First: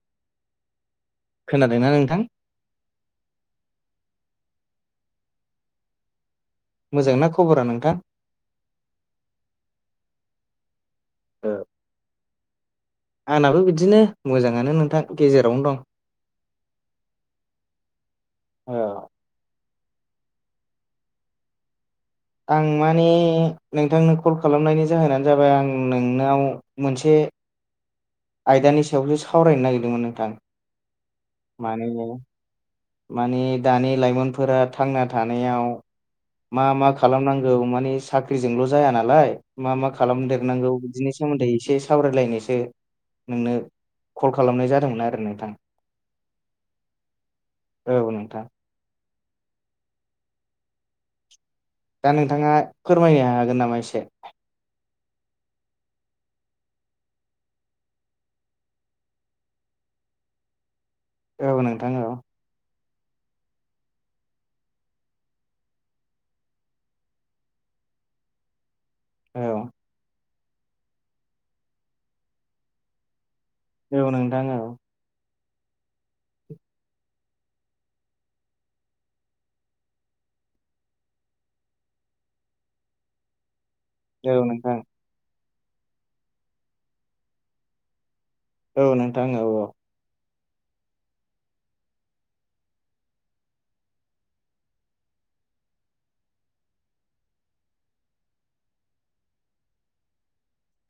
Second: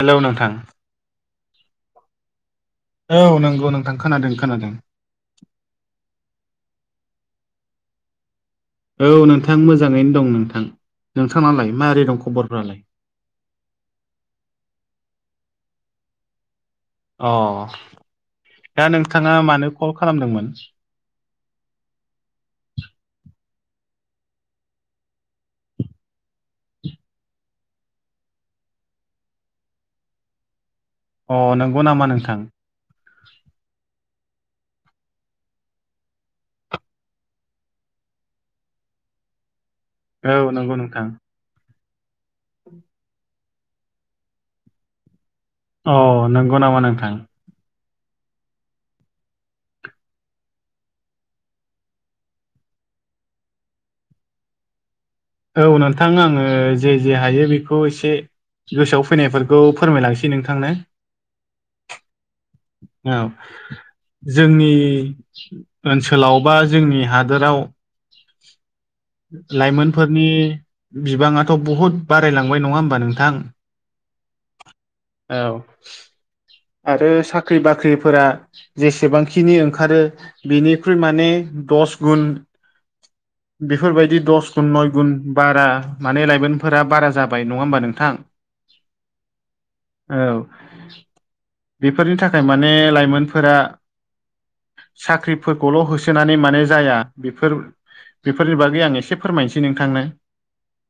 Hello नोंथां। खोनादोंना नोंथां? औ नंगौ नोंथां खोनादों खोनादों। मोजां ना खबरा नोंथां? औ नोंथां मोजाङैनो दं नोंथां, ओ नोंथाङालाय माबोरै दं खबरफ्रालाय? आंनाबो बिदिनो मोजाङानो नोंथां गेजेरावनो दं। अ दा ओ नोंथाङा मानो कल खालामदोंमोन? आं माने नोंथांनो कल खालामनायनि जाहोनानो जाबाय आं नोंनाव मोनसे आयदानि सायावसो सावरायनो नागिरदोंमोन नोंथां। अ माने नंगौ नामा नोंथां? माने दानि लाइमोनफोरा थांना थानायाव मा मा खालामनांगौ मानि साख्रिजोंल' जाया नालाय मा मा औ नंगौ खालामदेरनांगौ नोंथां बिदिनि सोमोन्दै एसे सावरायलायनोसो नोंनो कल खालामनाय जादोंमोन आरो नोंथां। अ नंगौ नामा नोंथां? औ नंगौ। दा नोंथाङा फोरमायनो हागोन नामा एसे? औ नोंथां आङो जे जे हायो बेखौ एसे गोसोआव फैनायफोरखौ फोरमायलांसै नोंथांनो। औ नोंथां औ। औ। जोंनि ओनसोलाव बा जोंनि हादोराव औ लाइमोनफोरनि बिबाङाथ' बहुद बारायलांबाय नङा होमबा नोंथां? औ नोंथां औ। औ। आरो साख्रि बाख्रिफोरा जेसेबांखिनि ओंखारो बेनिख्रुइ माने दस गुन [inaudible] बेफोरबायदि औ दस गुन नोंथां नय गुन बारा माने लाइमोनफोरा बारा जाबाय नङा होमबा नोंथां? औ नोंथां औ औ। औ बेफोरनि थाखाय माने लाइमोनफोरा साख्रिफोरखौल' होसोनानै माने जाया बेफोर बेफोरनि बागै आं एसे फोरमायनोसै नोंथांनो।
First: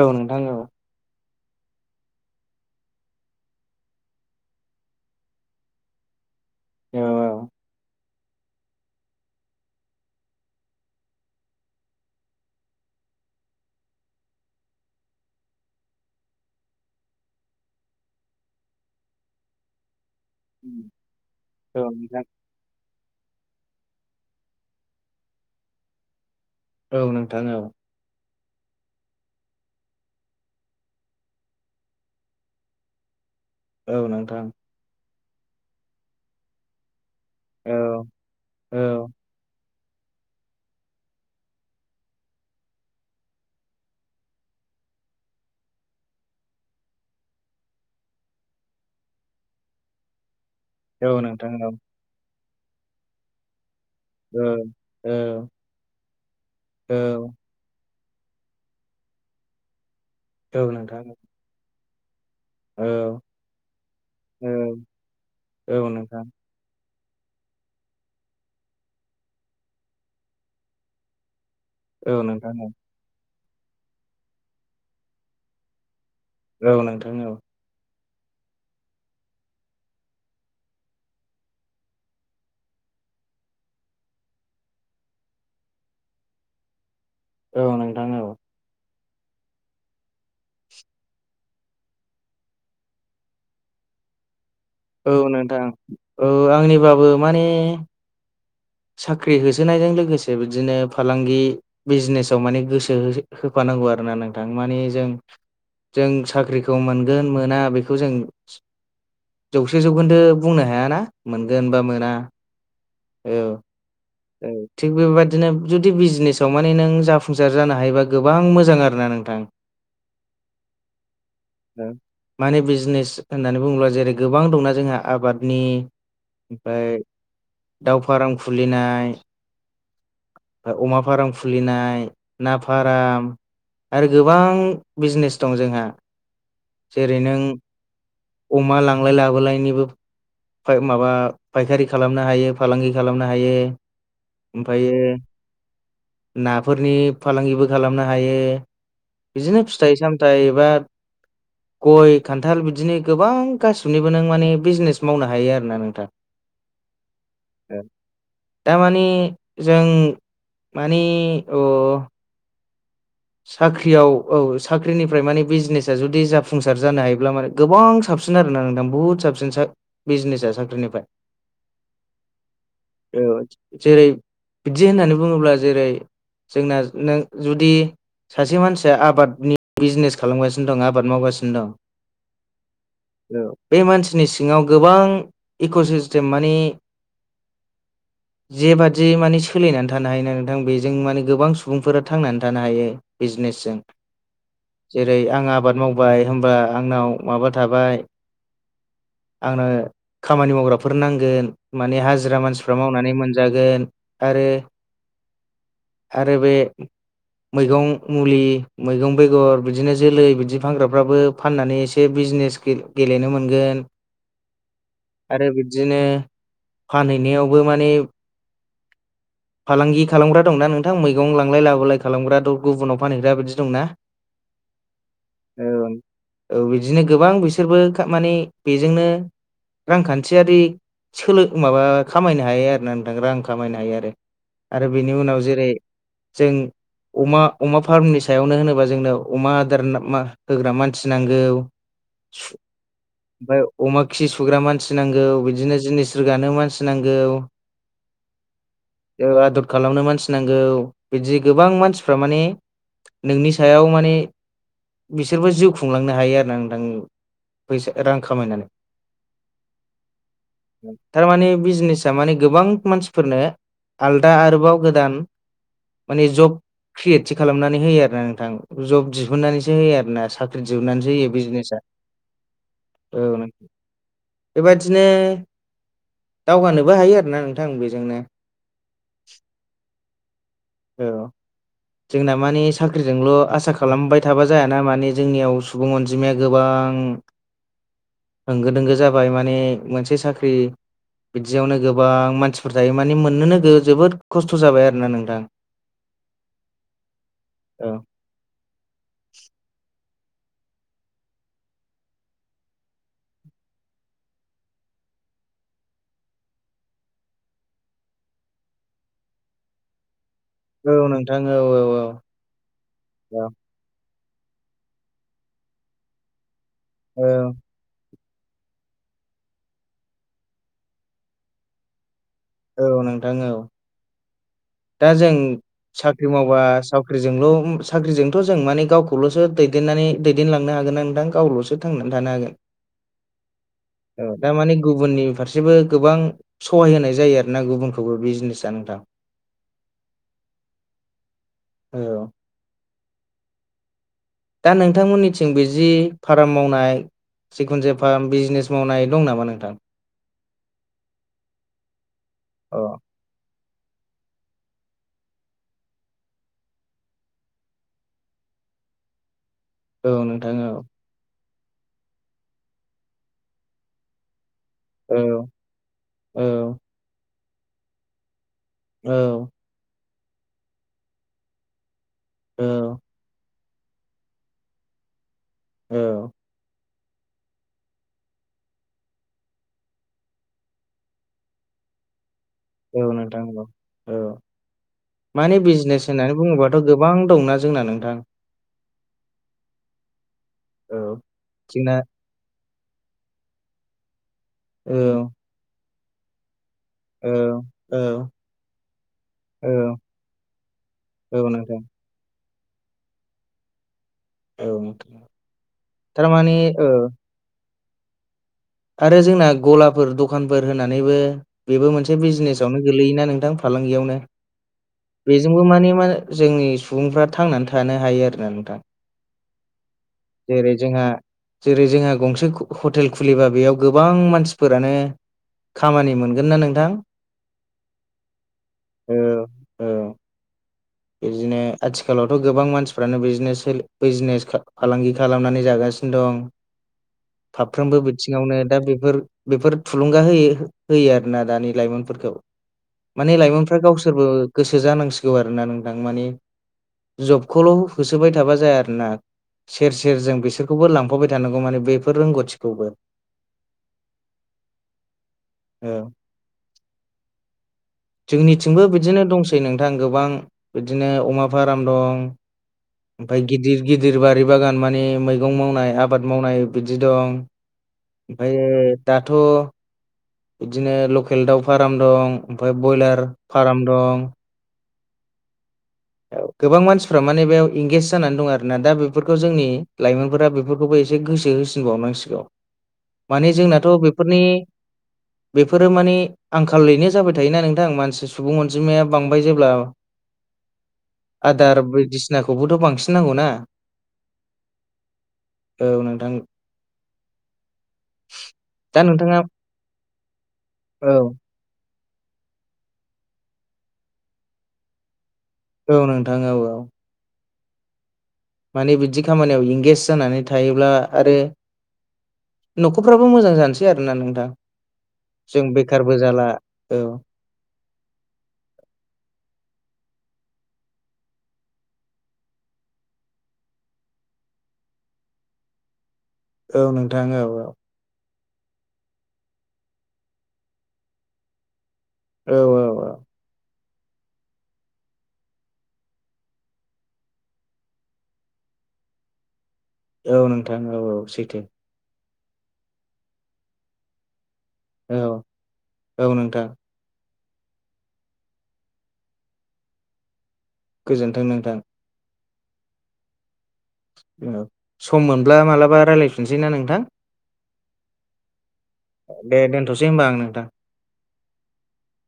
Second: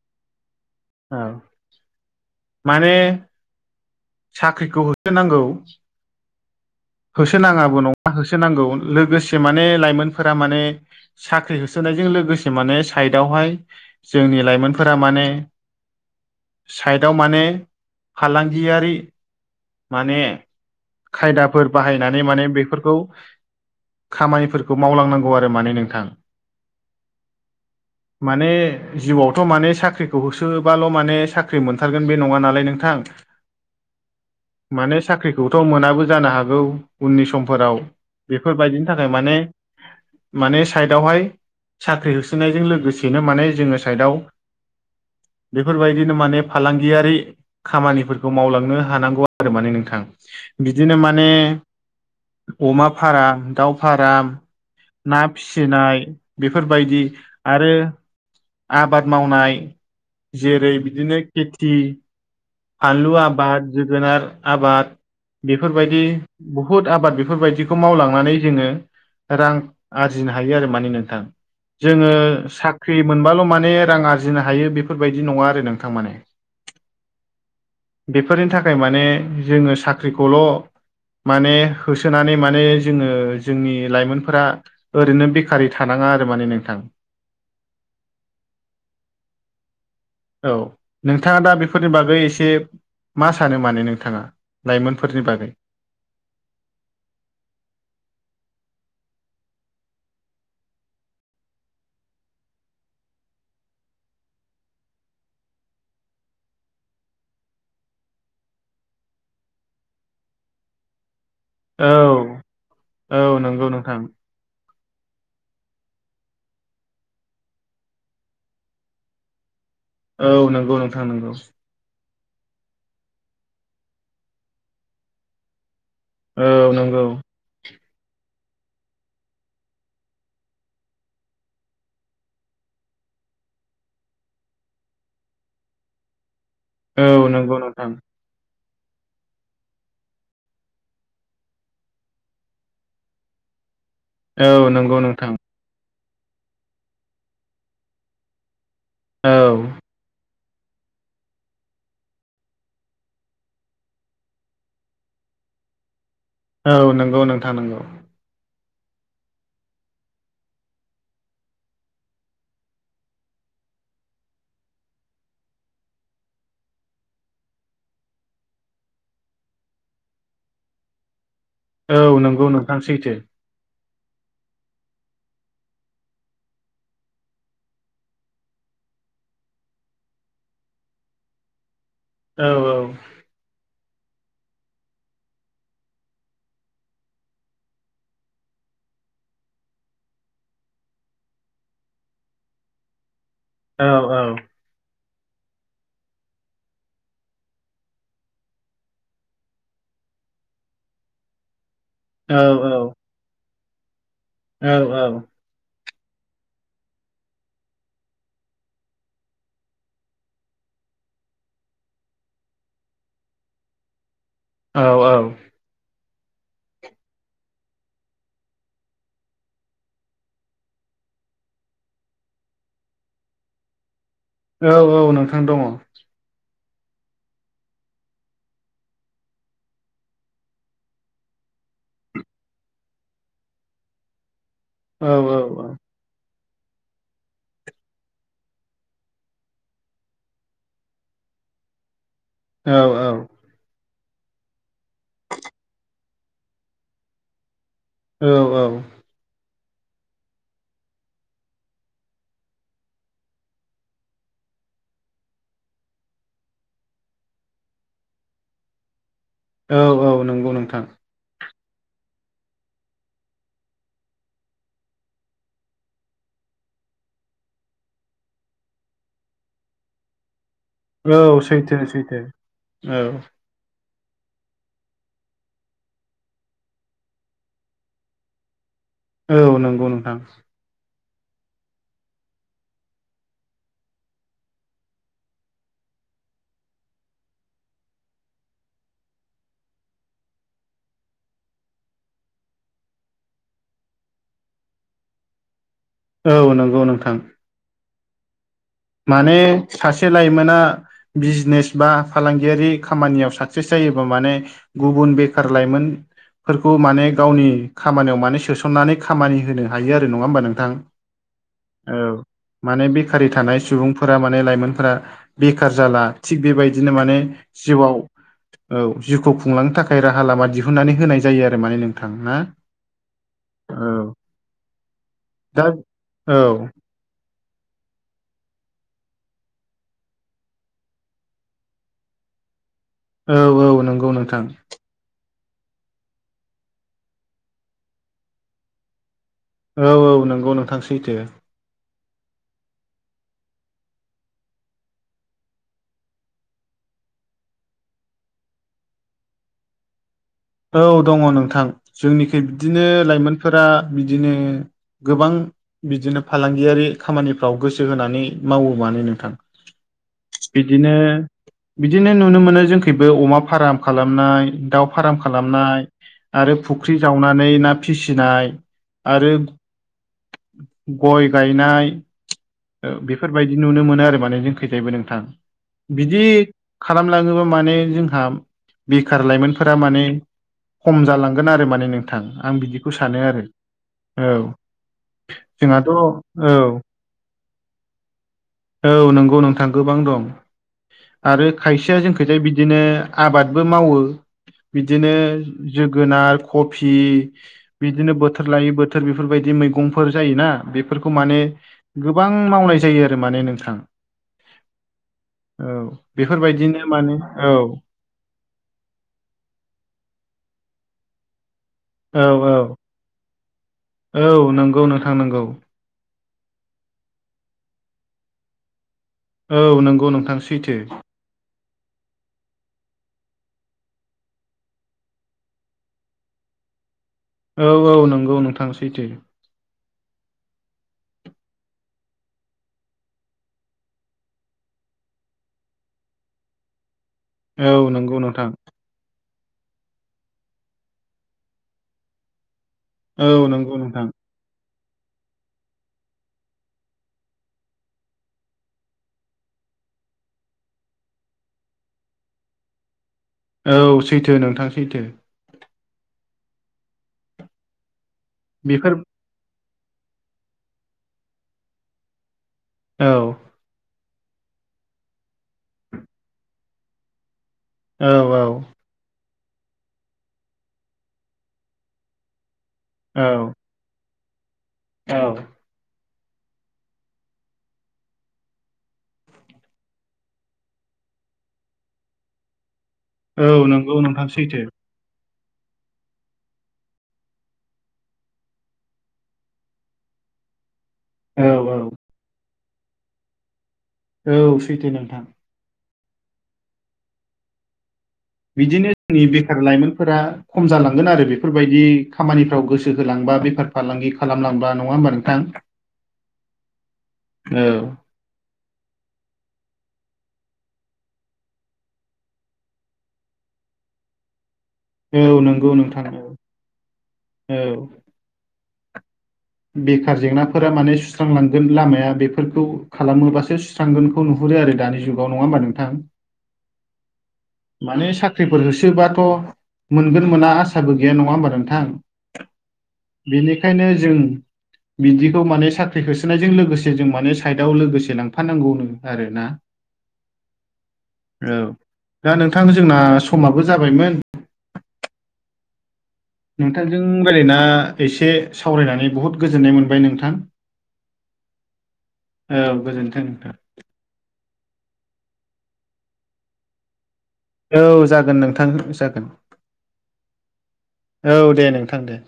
औ नोंथां औ। औ माने साख्रिखौ नांगौ औ होसोनाङाबो न' होसोनांगौ लोगोसे माने लाइमोनफोरा माने साख्रि होसोनायजों लोगोसे माने साइदावहाय जोंनि लाइमोनफोरा माने साइडआव माने फालांगियारि माने खायदाफोर औ नोंथां बाहायनानै माने बेफोरखौ खामानिफोरखौ मावलांनांगौ आरो माने नोंथां। औ नोंथां औ। माने जिउआवथ' माने साख्रिखौ होसोबाल' माने साख्रि मोनथारगोन बे नङा नालाय नोंथां। औ नोंथां। माने साख्रिखौथ' मोनाबो जानो हागौ उननि समफोराव औ औ बेफोरबायदिनि थाखाय माने माने साइदावहाय साख्रि होसोनायजों लोगोसेनो माने जोङो साइडआव बेफोरबायदिनो माने फालांगियारि खामानिफोरखौ मावलांनो हानांगौ आरो माने नोंथां बिदिनो औ माने नोंथां औ अमा फारा दाउ फार्म औ ना फिसिनाय बेफोरबायदि औ आरो आबाद मावनाय नोंथां औ जेरै नोंथां बिदिनो केटि औ फानलु आबाद जोगोनार आबाद बेफोरबायदि बुहुद आबाद बेफोरबायदिखौ मावलांनानै जोङो रां आरजिनो हायो आरो माने नोंथां। जोङो नोंथां औ नोंथां औ साख्रि मोनबाल' माने रां आरजिनो हायो बेफोरबायदि नङा आरो नोंथां माने। औ नोंथां औ बेफोरनि थाखाय माने जोङो साख्रिखौल' माने होसोनानै माने जोङो जोंनि लाइमोनफोरा ओरैनो बेकारै थानाङा आरो माने नोंथां। औ नोंथां औ औ नोंथाङा दा बेफोरनि बागै एसे मा सानो माने नोंथाङा? औ लाइमोनफोरनि बागै नोंथां औ आंनिबाबो माने साख्रि होसोनायजों लोगोसे बिदिनो फालांगि बिजनेसाव माने गोसो हो-होफानांगौ आरो ना नोंथां माने जों जों साख्रिखौ मोनगोन मोना बेखौ जों जौसे जौखोन्दो बुंनो हायाना मोनगोन बा औ मोना औ नंगौ नोंथां। औ थिग बेबायदिनो जुदि बिजनेसाव माने नों जाफुंसार जानो हायोबा गोबां मोजां आरो ना नोंथां। [inaudible] औ नोंगौ नोंथां नोंगौ। माने बिजनेस होननानै बुङोब्ला जेरै गोबां दंना जोंहा आबादनि औ ओमफाय नंगौ दाउ फार्म खुलिनाय अमा फार्म खुलिनाय ना फार्म आरो गोबां बिजनेस दं जोंहा जेरै औ नों नंगौ नोंथां अमा लांलाय लाबोलायनिबो फाय माबा फायखारि खालामनो हायो फालांगि खालामनो हायो। औ नंगौ ओमफायो नोंथां नाफोरनि फालांगिबो खालामनो हायो। औ बिदिनो फिथाइ सामथायाइ बा गय, खान्थाल बिदिनो गोबां गासिबनिबो नों माने बिजिनेस मावनो हायो आरोना नोंथां औ नोंगौ नोंथां नोंगौ। दा माने जों मानि अ साख्रियाव औ साख्रिनिफ्राय माने बिजिनेसा जुदि जाफुंसार जानो हायोब्ला माने गोबां साबसिन आरोना नोंथां बुहुत साबसिन सा बिजिनेसा साख्रिनिफ्राय औ नंगौ नोंथां सैथो औ जेरै बिदि होननानै बुङोब्ला जेरै जोंना नों जुदि सासे मानसिया आबादनि बिजिनेस खालामगासिनो दं आबाद मावगासिनो दं औ औ बे मानसिनि सिङाव गोबां इक'सिस्टेम माने [inaudible] जेबादि माने सोलिनानै थानो हायो ना नोंथां बेजों माने गोबां सुबुंफोरा थांनानै थानो हायो। बिजिनेसजों औ जेरै आं आबाद मावबाय होनबा आंनाव माबा थाबाय आंनो खामानि मावग्राफोर नांगोन माने औ हाजिरा मानसिफ्रा मावनानै मोनजागोन आरो औ आरो बे मैगं मुलि, मैगं बेगर बिदिनो जोलै बिदि फानग्राफ्राबो फाननानै एसे बिजिनेस गे गेलेनो मोनगोन औ औ आरो बिब्दिनो फानहैनायावबो माने फालांगि खालामग्रा दंना नोंथां मैगं लांलाय लाबोलाय खालामग्रा गुबुनाव फानहैग्रा बिदि दंना औ औ नोंथां दङ ओ बिदिनो गोबां बिसोरबो खा माने बेजोंनो रांखान्थियारि सोलों माबा खामायनो हायो आरोना नोंथां रां खामायनो हायो आरो आरो बेनि औ औ उनाव जेरै जों अमा अमा फार्मनि सायावनो होनोबा जोंनो अमा आदार मा होग्रा मानसि नांगौ। औ औ ओमफाय अमाखि सुग्रा मानसि नांगौ बिदिनो जिनिस रोगानो मानसि नांगौ औ औ। ओ आदद खालामनो मानसि नांगौ बिदि गोबां मानसिफ्रा माने। नोंनि सायाव माने बिसोरबो जिउ खुंलांनो हायो आरोना नोंथां फैसा रां खामायनानै। औ औ नंगौ नोंथां। थारमाने बिजिनेसा माने गोबां मानसिफोरनो आलदा आरोबाव गोदान माने जब क्रियेटसो खालामनानै होयो आरोना नोंथां जब दिहुननानैसो होयो आरोना सा ख्रि दिहुननानैसो होयो औ सैथो बिजिनेसा सैथो औ नों बेबादिनो दावगानोबो हायो आरोना नोंथां बेजोंनो औ नंगौ नोंथां औ जोंना माने साख्रिजोंल' आसा खालामबाय थाबा जायाना माने जोंनियाव सुबुं अनजिमाया गोबां। होंगो दोंगो जाबाय माने मोनसे साख्रि बिदियावनो गोबां मानसिफोर थायो माने मोननोनो जोबोद खस्थ' जाबाय आरोना नोंथां। औ नंगौ नोंथां। औ। माने सासे लाइमोना बिजनेस बा फालांगियारि खामानियाव साक्सेस जायोबा माने गुबुन बेखार लाइमोन। फोरखौ माने गावनि खामानियाव माने सोसननानै खामानि होनो हायो आरो नङा होमबा नों औ माने बेकारै औ थानाय सम। सुबुंफोरा माने लाइमोनफोरा बेखार जाला। थिग बेबायदिनो माने औ जिउआव औ जिउखौ खुंलांनो थाखाय राहा लामा दिहुननानै होनाय जायो आरो माने नोंथां ना औ नोंथां औ दा जों दा साख्रि औ मावबा। जोंल' साख्रिजोंथ' जों माने गावखौल'सो दैदेननानै दैदेनलांनो हागोन ना नोंथां गावल'सो थांनानै थानो हागोन। औ नंगौ औ नोंथां दारमाने गुबुननि फारसेबो गोबां सहाय होनाय जायो आरो। ना गुबुनखौबो बिजनेसा नोंथां। औ औ नंगौ नोंथां सैथो। औ दा नोंथांमोननिथिंबो जि फार्म मावनाय सिखुनजा फार्म बिजनेस मावनाय दं नामा नोंथां औ दङ नोंथां जोंनिखि अ बिदिनो लाइमोनफोरा बिदिनो गोबां बिदिनो फालांगियारि खामानिफ्राव गोसो होनानै मावो मानो नोंथां औ नोंथां औ बिदिनो बिदिनो नुनो मोनो जोंखोबो अमा फार्म खालामनाय दाउ फा औ खालामनाय औ आरो फुख्रि जावनानै ना फिसिनाय आरो औ गय गायनाय औ बेफोरबायदि नुनो मोनो आरो माने जोंखैजायबो नोंथां औ बिदि। खालामलाङोबा माने जोंहा बेखार लाइमोनफोरा माने खम जालांगोन आरो माने नोंथां आं बिदि बेखौ औ सानो नोंथां आरो औ औ माने जोंहाथ' बिजनेस होननानै औ बुङोबाथ' गोबां दंना जोंना नोंथां। औ नंगौ नोंथां गोबां दं औ आरो जोंना खायसेया जों खैथाय बिदिनो आबादबो मावो औ बिदिनो जोगोनार कफि औ औ बिदिनो बोथोर लायै बोथोर बेफोरबायदि औ मैगंफोर जायोना बेफोरखौ माने। औ नोंथां गोबां मावनाय जायो आरो माने नोंथां औ नोंथां औ थारमाने बेफोरबायदिनो औ माने औ आरो जोंना गलाफोर दखानफोर होनानैबो। बेबो मोनसे औ औ बिजनेसावनो गोलैयोना नोंथां फालांगियावनो औ नंगौ नोंथां नंगौ बेजोंबो माने मा जोंनि सुबुंफ्रा थांनानै थानो हायो आरोना नोंथां। औ नंगौ नों जेरै जोंहा जेरै जोंहा गंसे हटेल खुलिब्ला बेयाव गोबां मानसिफोरानो खामानि मोनगोन ना नोंथां औ औ नंगौ नोंथां सैथो। औ औ। बिदिनो आथिखालावथ' गोबां मानसिफ्रानो बिजनेस फालांगि खालामनानै जागासिनो दं औ फाफ्रोमबो नंगौ नोंथां बिथिङावनो दा बेफोर बेफोर थुलुंगा होयो होयो आरोना दानि लाइमोनफोरखौ। माने औ नंगौ लाइमोनफ्रा नोंथां गावसोरबो गोसो जानांसिगौ आरोना नोंथां माने। जबखौल' होसोबाय थाबा जाया आरो ना। सेर सेर जों बिसोरखौबो लांफाबाय थानांगौ माने बेफोर रोंगौथिखौबो औ सैथो नोंथां सैथो। औ जोंनिथिंबो बेफोर बिदिनो दंस सै नोंथां गोबां बिदिनो अमा फार्म दं। औ। ओमफाय गिदिर गिदिर बारि बागान मानि मैगं मावनाय आबाद मावनाय बिदि दं। औ ओमफायो दाथ'। बिदिनो लकेल दाउ फार्म दं ओमफ्राय औ बयलार फार्म दं। औ गोबां मानसिफ्रा माने बेयाव इंगेज जानानै दं आरो ना दा बेफोरखौ जोंनि लाइमोनफोरा बे। खौबो एसे गोसो होसिनबावनांसिगौ मानि औ जोंनाथ' नंगौ नोंथां बेफोरनि सैथो बेफोरो माने आंखालैनो जाबाय थायोना नोंथां मानसि सुबुं अनजिमाया बांबाय जेब्ला औ आदार बायदिसिनाखौबोथ' बांसिन नांगौना। औ सैथो नोंथां। औ नोंथां। बिदिनो दा जोंनि नोंथाङा बेखार लाइमोनफोरा खम जालांगोन आरो बेफो औ बेफोरबायदि खामानिफ्राव गोसो होलांबा बेफार फालांगि खालामलांबा नङा होमबा नोंथां? औ नोंथां औ औ। औ। माने बिदि खामानियाव इंगेज जानानै थायोब्ला आरो। न'खरफ्राबो मोजां जानोसै आरोना नोंथां औ जों नंगौ नोंथां बेखारबो औ जाला औ। औ। बेखार जेंनाफोरा माने सुस्रांलांगोन लामाया बेफोरखौ खालामोबासो सु स्रांगोनखौ नुहुरो आरो दानि जुगावङा होमबा नोंथां औ नोंथां औ औ। माने साख्रिफोर होसोबाथ' मोनगोन मोना आससाबो गैया नङा होमबा नोंथां। औ औ बिनिखायनो जों बिदिखौ माने साख्रि होसोनायजों लोगोसे जों माने साइदआव लोगोसे लांफानांगौनो आरो ना। औ नोंथां औ औ सैथो। दा नोंथां जोंना समाबो जाबायमोन। औ। औ नोंथां नोंथांजों राय्लायना एसे सावरायनानै बहुद गोजोननाय मोनबाय नोंथां। गोजोन्थों नोंथां। औ गोजोन्थों नोंथां। सम मोनब्ला मालाबा रायज्लायफिनोसै ना नोंथां। औ जागोन नोंथां जागोन। दे दोनथ'सै होमबा आं नोंथां औ दे नोंथां दे।